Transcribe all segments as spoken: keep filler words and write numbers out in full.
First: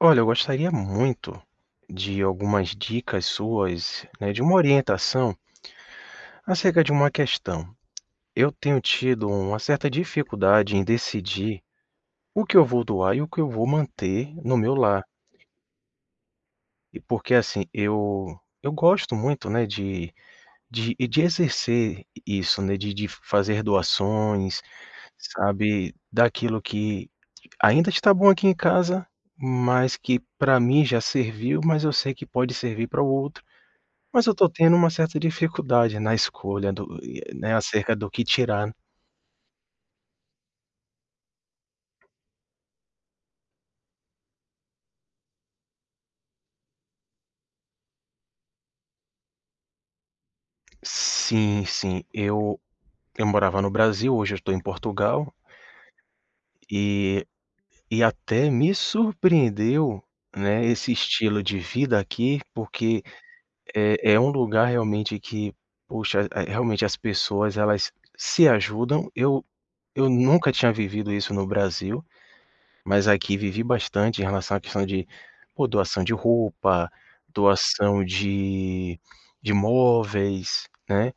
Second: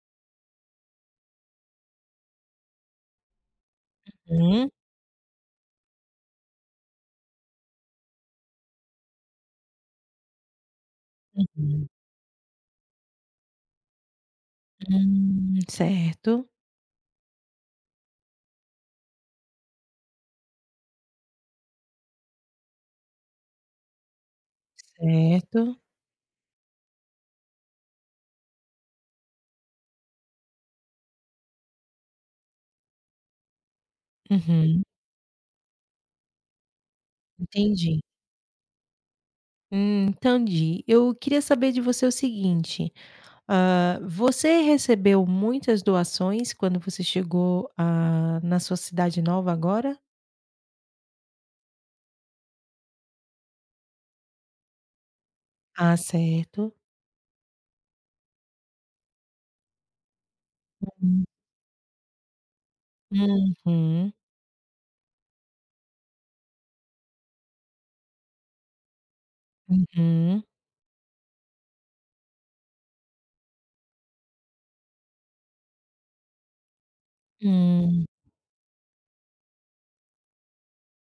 Olha, eu gostaria muito de algumas dicas suas, né, de uma Hum, orientação acerca de uma questão. Eu tenho tido uma certa dificuldade em decidir uhum. o que eu vou doar e o que eu vou manter no meu lar. Hum, certo, E porque assim, eu eu gosto muito, né, de de e de exercer isso, né, de de fazer doações, certo. sabe, daquilo que ainda está bom aqui em casa, mas que para mim já serviu, mas eu sei que pode servir para o outro. Mas eu tô tendo Uhum, uma certa dificuldade na escolha do, né, acerca entendi. do que tirar. Hum, entendi. Eu queria saber de você o seguinte, ah você recebeu muitas doações quando você chegou, ah, na sua cidade nova agora? Sim, sim. Eu eu morava no Brasil, hoje eu estou em Portugal, Ah, certo. e e até me surpreendeu, né, esse Hum. estilo de vida aqui, porque é Uhum, é um lugar realmente que, poxa, eh, realmente as pessoas elas se ajudam. Eu eu uhum. nunca tinha vivido isso no Brasil. Mas aqui vivi bastante em relação à questão de, pô, doação de roupa, doação Hum. de de móveis, né,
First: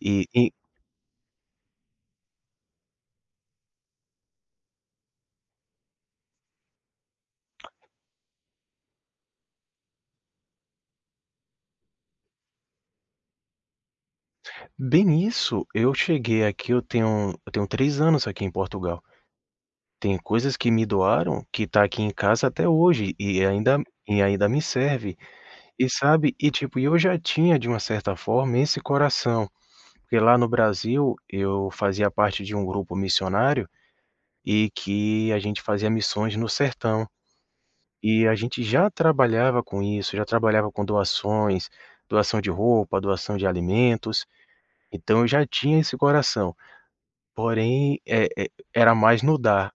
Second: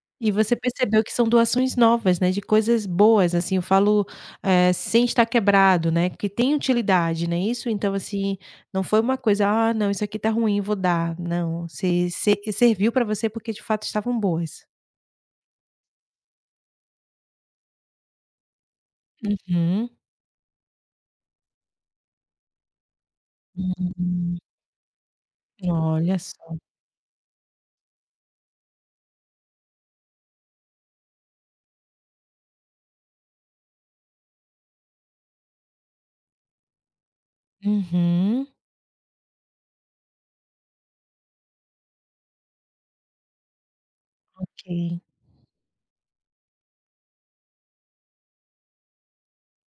e E e você percebeu que são doações novas, né, de coisas boas, assim, eu falo, eh, sem estar quebrado, né, que tem utilidade, né, isso então, assim, não foi uma coisa: "Ah, não, isso aqui tá ruim, vou dar", não, se se serviu pra você porque de fato estavam boas. bem isso, eu cheguei aqui, eu tenho eu tenho três anos aqui em Portugal. Uhum. Tem coisas que me doaram que tá aqui em casa até hoje e ainda e Hum. ainda me serve. E Olha sabe, e só. tipo, eu já tinha de uma certa forma esse coração, porque lá no Brasil eu fazia parte de um grupo missionário e que a gente fazia missões no sertão. E a Uhum. gente já trabalhava com isso, já trabalhava com doações, doação de roupa, doação de alimentos, Ok. então eu já tinha esse coração, porém, eh eh, era mais no dar.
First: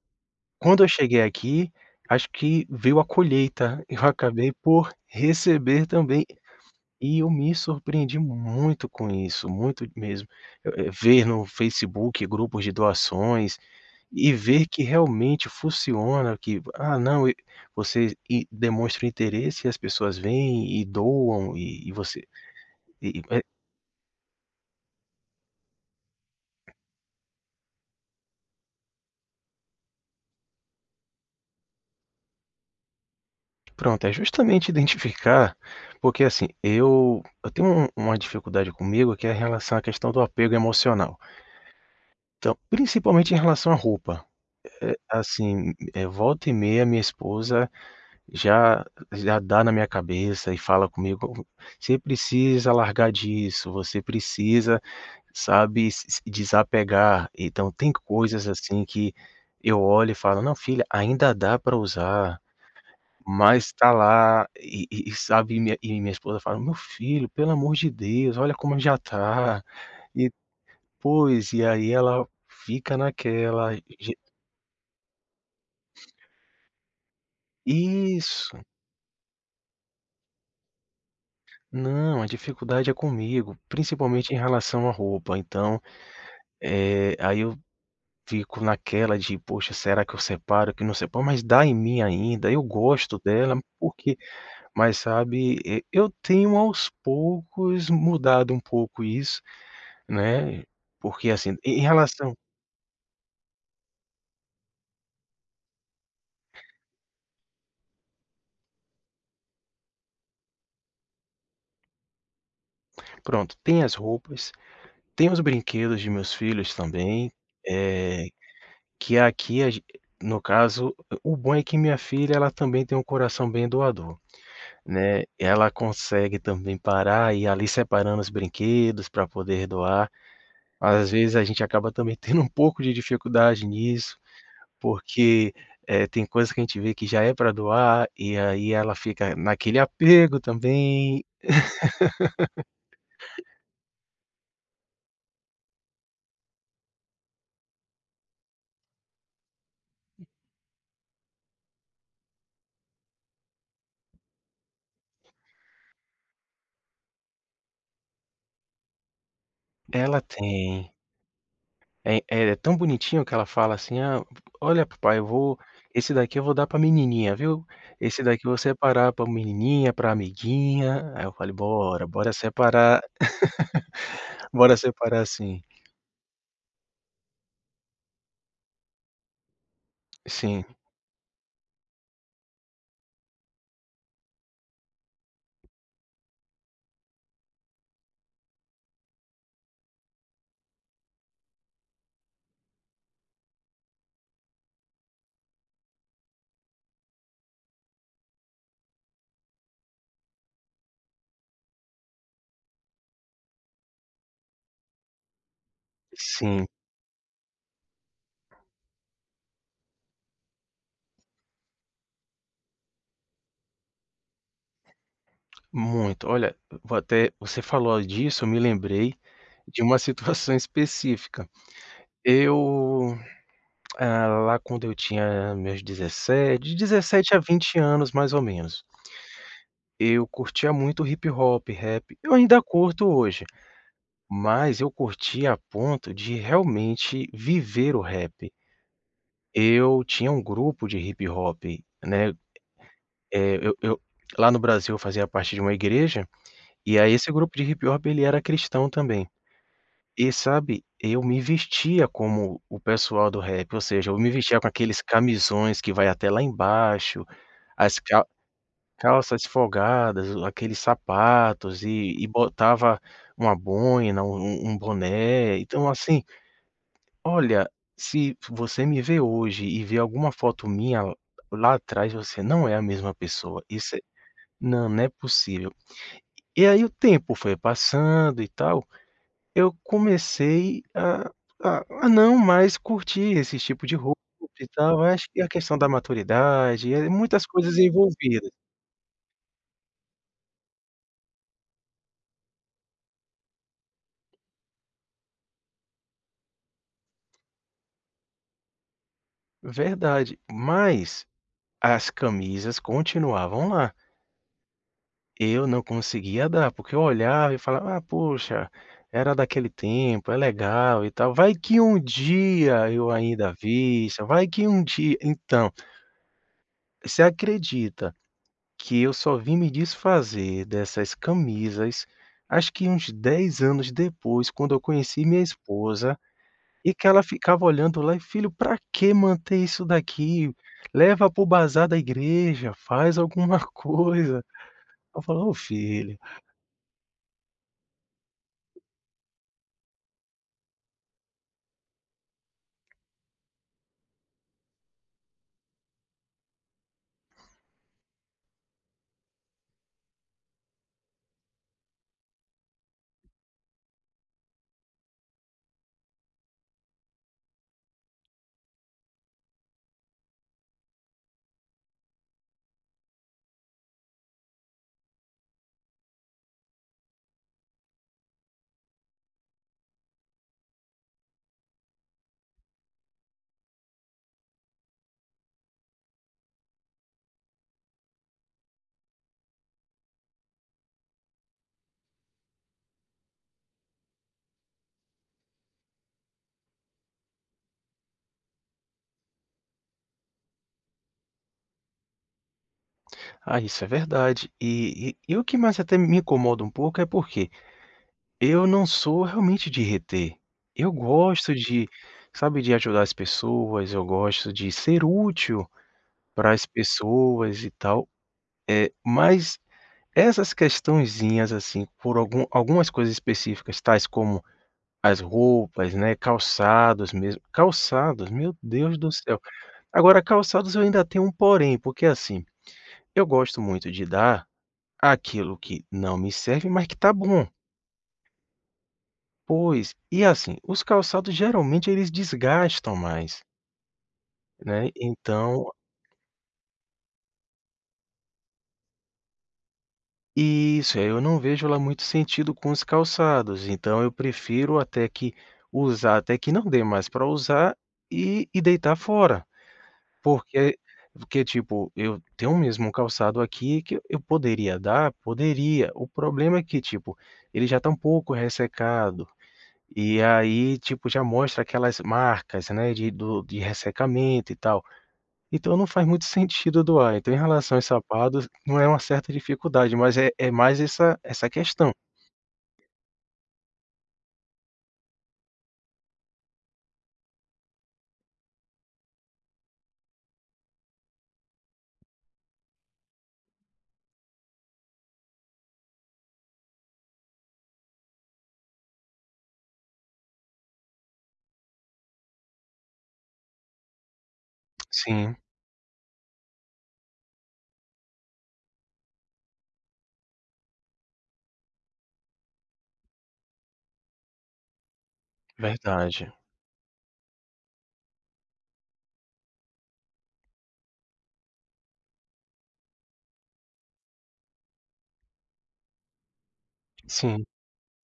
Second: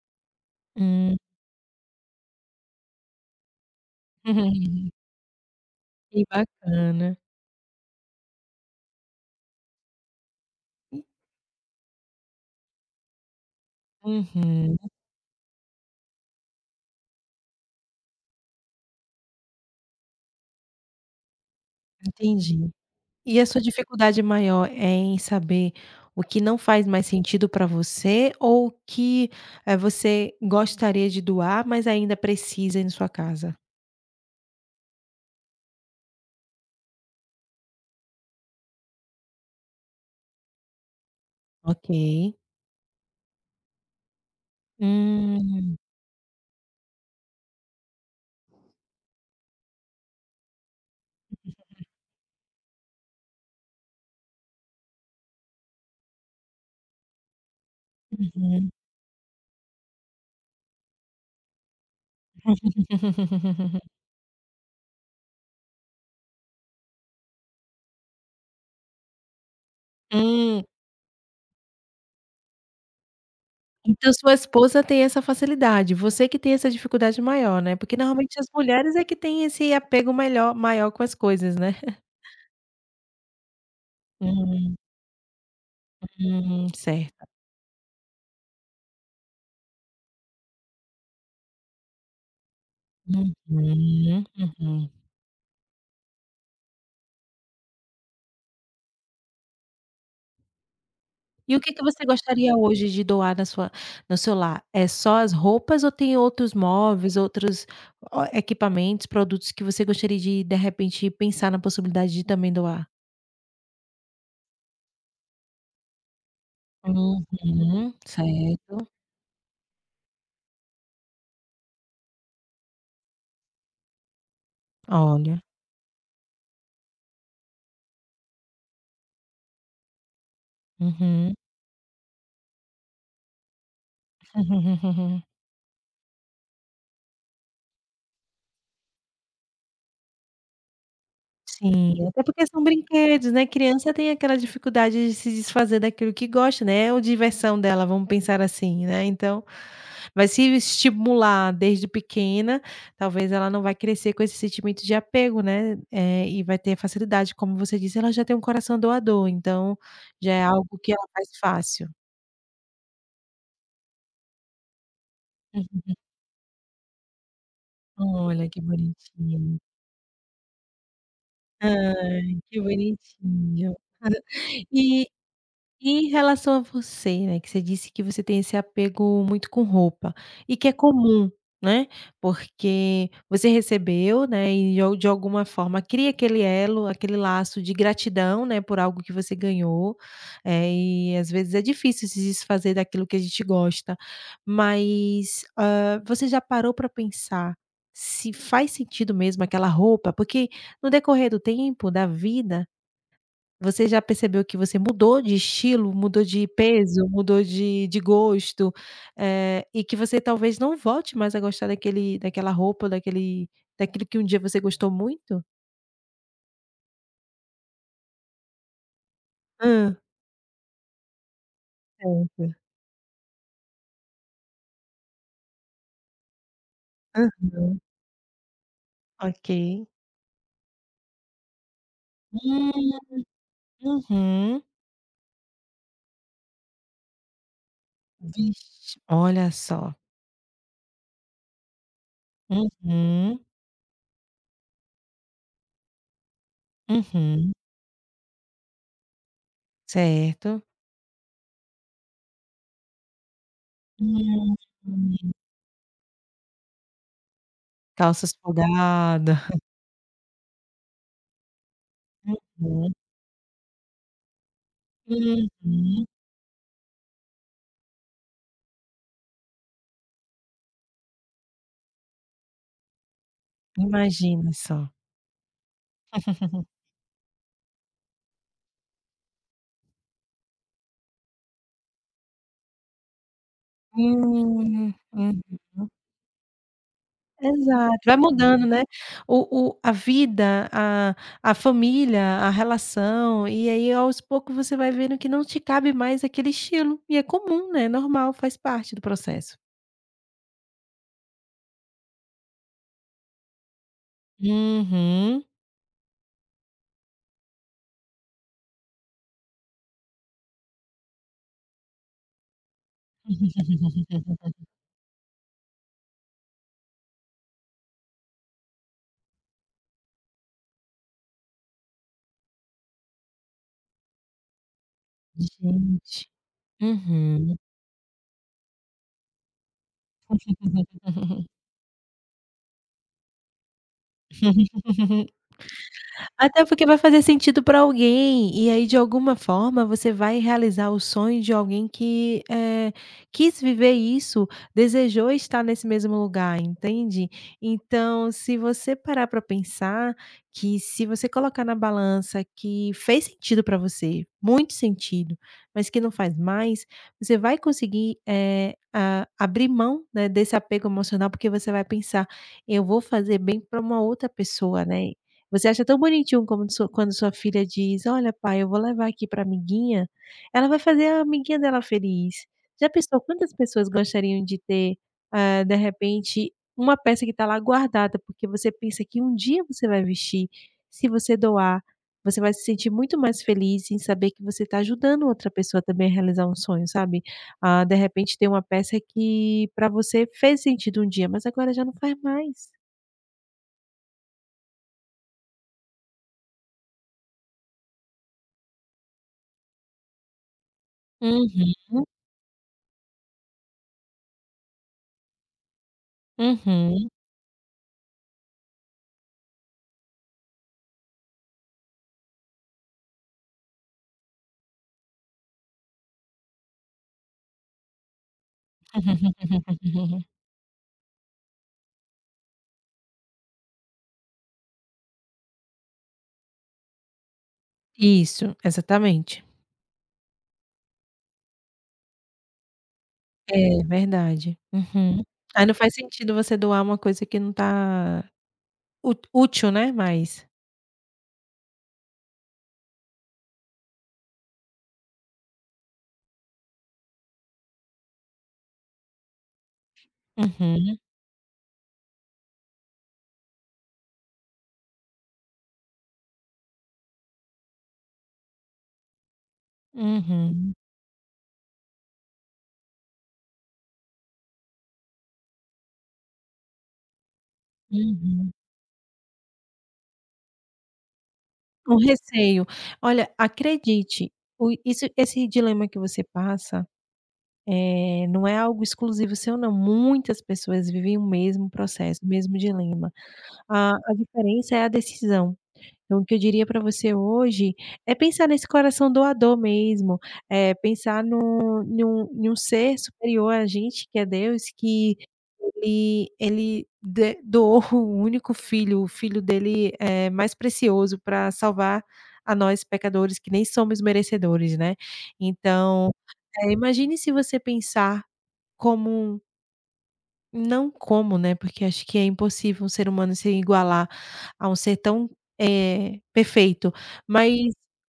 Quando eu Hum. cheguei aqui, acho que veio a colheita, eu acabei por receber Que também, bacana. e eu me surpreendi muito com isso, muito mesmo. Eh eh, ver no Facebook grupos de doações, e ver Uhum. que realmente funciona, que, ah, não, e você e demonstra interesse e as pessoas vêm e doam e e você. Entendi. e e E é- a sua dificuldade maior é em saber o que não faz mais sentido para você ou o que, eh, você gostaria de doar, mas ainda precisa em sua casa? Pronto, é justamente identificar, porque assim, eu eu tenho um uma dificuldade comigo que é em relação à questão do apego emocional. Ok. Então, principalmente em relação à roupa. Assim, Hum. eh, volta e meia minha esposa já já dá na minha cabeça e fala comigo: "Você precisa largar disso, você precisa. Sabe, se se desapegar. Então tem coisas, Uhum. assim, que eu olho e falo: "Não, filha, ainda dá para usar", mas tá lá e e e sabe, e minha e minha esposa fala: "Meu filho, pelo amor de Deus, olha como já tá". E Hum. pois, e aí ela fica naquela. Então Ge sua esposa tem essa facilidade, você que tem essa dificuldade maior, né, porque normalmente as Isso. mulheres é que têm esse apego melhor maior com as coisas, né. Não, a dificuldade é comigo, principalmente em Hum, relação à roupa. Então, hum, eh, certo. aí eu fico naquela de: "Poxa, será que eu separo, que não separo?", mas dá em mim ainda, eu gosto Uhum, dela, porque. uhum. Mas sabe, e eu tenho aos poucos mudado um pouco isso, né, porque assim, E o que em em que você relação. gostaria hoje de doar na sua no seu lar? É só as roupas ou tem outros móveis, outros o equipamentos, produtos que você gostaria de, de repente, pensar na possibilidade de também doar? Pronto, tem as roupas, tem os brinquedos de meus filhos também, Uhum, é certo. que aqui a gen no caso, o bom é que minha filha ela também tem um coração bem doador, né, Olha. ela consegue também parar e ir ali separando os brinquedos para poder doar. Às Uhum. vezes a gente acaba também tendo um pouco de dificuldade nisso, porque, eh, tem coisa que a gente vê que já é para doar, e aí ela fica naquele apego também. Sim, até porque são brinquedos, né, criança tem aquela dificuldade de se desfazer daquilo que gosta, né, é o diversão dela, vamos pensar assim, né, então, vai se estimular desde pequena, talvez ela não vai crescer com esse sentimento de apego, né, eh, e vai ter facilidade, como você disse, ela já tem um coração doador, então Ela já é algo que tem. ela faz fácil. É é é tão bonitinho que ela fala assim: "Ah, olha papai, eu vou. Esse daqui eu vou dar pra menininha, viu? Esse daqui Olha eu vou que separar pra bonitinho. menininha, pra amiguinha". Aí eu falei: "Bora, bora Ai, que separar". bonitinho. Bora E separar assim. E em relação a você, né, que você disse que você tem esse apego muito com roupa, e Sim. que é comum, né, porque você recebeu, né, e de al de alguma forma cria aquele elo, aquele laço de gratidão, né, por algo que você ganhou, eh, e às vezes é difícil se desfazer daquilo que a gente gosta. Mas, hã, você já parou para pensar se faz sentido mesmo aquela roupa? Porque no decorrer do tempo, da vida, você já percebeu que você mudou de estilo, mudou de Sim, peso, mudou de de gosto, eh, e que você talvez não volte mais a gostar daquele daquela roupa, daquele daquilo que um dia você gostou muito? muito. Olha, vou até, você falou disso, eu me lembrei de Hã, uma situação específica. certo. Eu, ah, lá quando eu tinha meus dezessete, de dezessete a vinte Aham. anos, mais ou menos, Ok. eu curtia muito hip hop, rap. Eu ainda curto Hum, hoje, uhum. mas eu curtia a ponto de realmente viver o rap. Vixe, olha só. Eu tinha um grupo de hip hop, né, Uhum, eh, eu eu lá no Brasil eu fazia parte de uma igreja, e aí esse uhum, grupo de hip hop ele era cristão também. E certo. sabe, eu me vestia como o pessoal do rap, ou seja, eu me Hum, vestia com aqueles camisões que vai até lá embaixo, as calça cal folgada. calças folgadas, o aqueles sapatos e e Uhum, botava uma boina, um um boné, então uhum, assim, olha, se você me vê hoje e vê alguma foto minha lá atrás, você não é a mesma pessoa, isso é imagina só. não, não é possível. E aí o tempo foi passando e tal. Eu comecei a a a não mais curtir esse tipo de roupa e Hum, tal, acho que é a uhum. questão da maturidade, é muitas coisas Exato, vai envolvidas. mudando, né, o o a vida, a a família, a relação, e aí aos poucos você vai vendo que não te cabe mais aquele estilo, e é comum, né, normal, faz parte do processo. Verdade, mas as camisas continuavam lá, Uhum. eu não conseguia dar, porque eu olhava e falava: "Ah, poxa, era daquele tempo, é legal e tal, vai que um dia eu ainda vista, vai que um dia", então, você acredita que eu só vim me desfazer dessas camisas acho que uns dez anos depois, quando eu conheci minha esposa, Gente. e que ela Uhum. ficava olhando lá e: "Filho, pra que manter isso daqui? Leva para o bazar da igreja, faz alguma coisa". Eu falo: "Ô filho, Até porque vai fazer sentido para alguém, e aí de alguma forma você vai realizar o sonho de alguém que, eh, quis viver isso, desejou estar nesse mesmo lugar, entende? Então, se você parar para pensar que se você colocar na balança que fez sentido para você, muito sentido, mas que não faz mais, você vai conseguir, eh, a abrir mão, né, desse apego emocional, porque você vai pensar: "Eu vou fazer bem para uma outra pessoa, né". Você acha tão bonitinho como sua quando sua filha diz: "Olha pai, eu vou levar aqui pra amiguinha", ela vai fazer a amiguinha dela feliz. Já pensou quantas pessoas gostariam de ter, eh, de repente, uma peça que está lá guardada, porque você pensa que um dia você vai vestir. Se você doar, você vai se sentir muito mais feliz em saber que você está ajudando outra pessoa também a realizar um sonho, sabe. Ah, de repente tem uma peça que para você fez sentido um dia, mas agora já não faz mais. ah, isso é verdade". E e e o que mais até me incomoda um pouco é porque eu não sou realmente de reter. Eu gosto de, Uhum, sabe, de ajudar as pessoas, eu gosto de ser útil para as uhum. pessoas e tal, eh, mas essas questõezinhas, assim, por algum algumas coisas específicas, tais como as roupas, né, calçados, mesmo calçados, meu Deus do céu. Agora calçados eu ainda tenho um porém, porque, assim, eu gosto muito de dar aquilo que não me serve, mas que tá bom. Isso, exatamente. Pois, e assim, os calçados geralmente eles desgastam mais, É, verdade. né, Uhum. Aí então. não faz sentido você doar uma coisa que não tá ú útil, né, mais. Isso, aí eu não vejo lá muito sentido com os calçados, então eu prefiro até que usar, até que não dê mais para usar e e deitar fora, porque Uhum, porque, tipo, eu tenho mesmo um calçado aqui que eu poderia dar, poderia, o problema é que, tipo, ele já está um pouco ressecado, e uhum, aí, tipo, já mostra aquelas marcas, né, de do de ressecamento e tal. Então não faz muito sentido doar. Então, em relação aos sapatos, uhum. não é uma certa dificuldade, mas é é mais essa essa questão. Um receio. Olha, acredite, o isso esse dilema que você passa, eh, não é algo exclusivo seu não, muitas pessoas vivem o mesmo processo, o mesmo dilema. A a diferença é a decisão. Então, o que eu diria para você hoje é pensar nesse coração doador mesmo, eh, pensar num num num ser superior a gente, que é Deus, que Sim, ele ele de doou o único filho, o filho dele, eh, mais precioso para salvar a nós pecadores que nem somos merecedores, né. Então, verdade. eh, imagine se você pensar como um não como, né, porque acho que é impossível um ser humano se igualar a um ser tão, eh, perfeito, Sim, mas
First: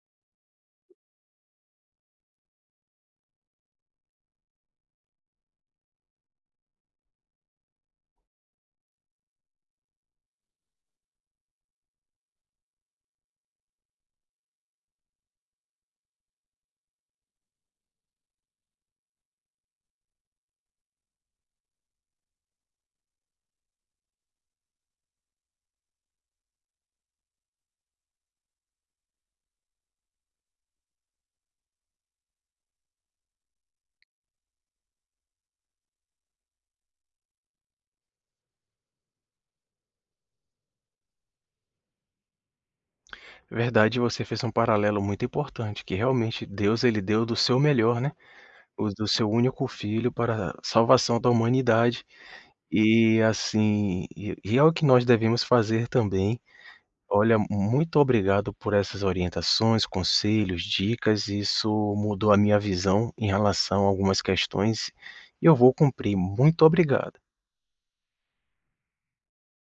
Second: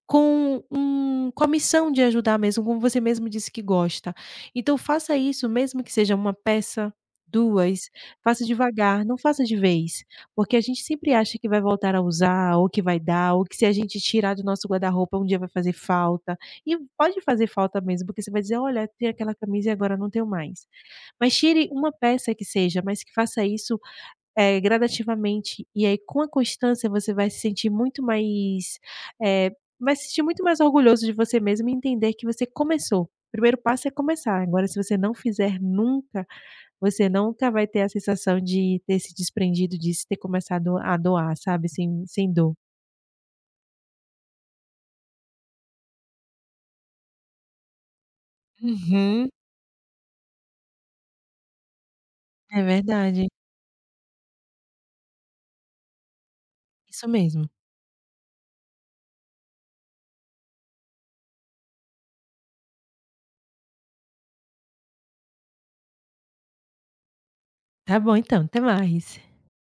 com um com a missão de ajudar mesmo, como você mesmo disse que gosta. Então faça isso, mesmo que seja uma peça, duas. Faça devagar, não faça de vez, porque a gente sempre acha que vai voltar a usar, ou que vai dar, ou que se a gente tirar do nosso guarda-roupa um dia vai fazer falta, e pode fazer falta mesmo, porque você vai dizer: "Olha, tem aquela camisa e agora não tenho mais". Mas tire uma peça que seja, mas que faça isso, eh, gradativamente, e aí com a constância você vai se sentir muito mais, eh, vai se sentir muito mais orgulhoso de você mesmo e entender que você começou. O primeiro passo é começar, agora se você não fizer nunca, você nunca vai ter a sensação de ter se desprendido disso, ter começado a doar, sabe, sem sem dor. verdade, você fez um paralelo muito importante, que realmente Deus, ele deu do seu melhor, né, o do Uhum. seu único filho para a salvação da humanidade. É E verdade, assim, e e é o que nós devemos fazer também. isso Olha, mesmo. muito obrigado por essas orientações, conselhos, dicas. Isso mudou a minha visão em relação a algumas questões e eu vou cumprir. Muito obrigado. Tá bom então, até mais.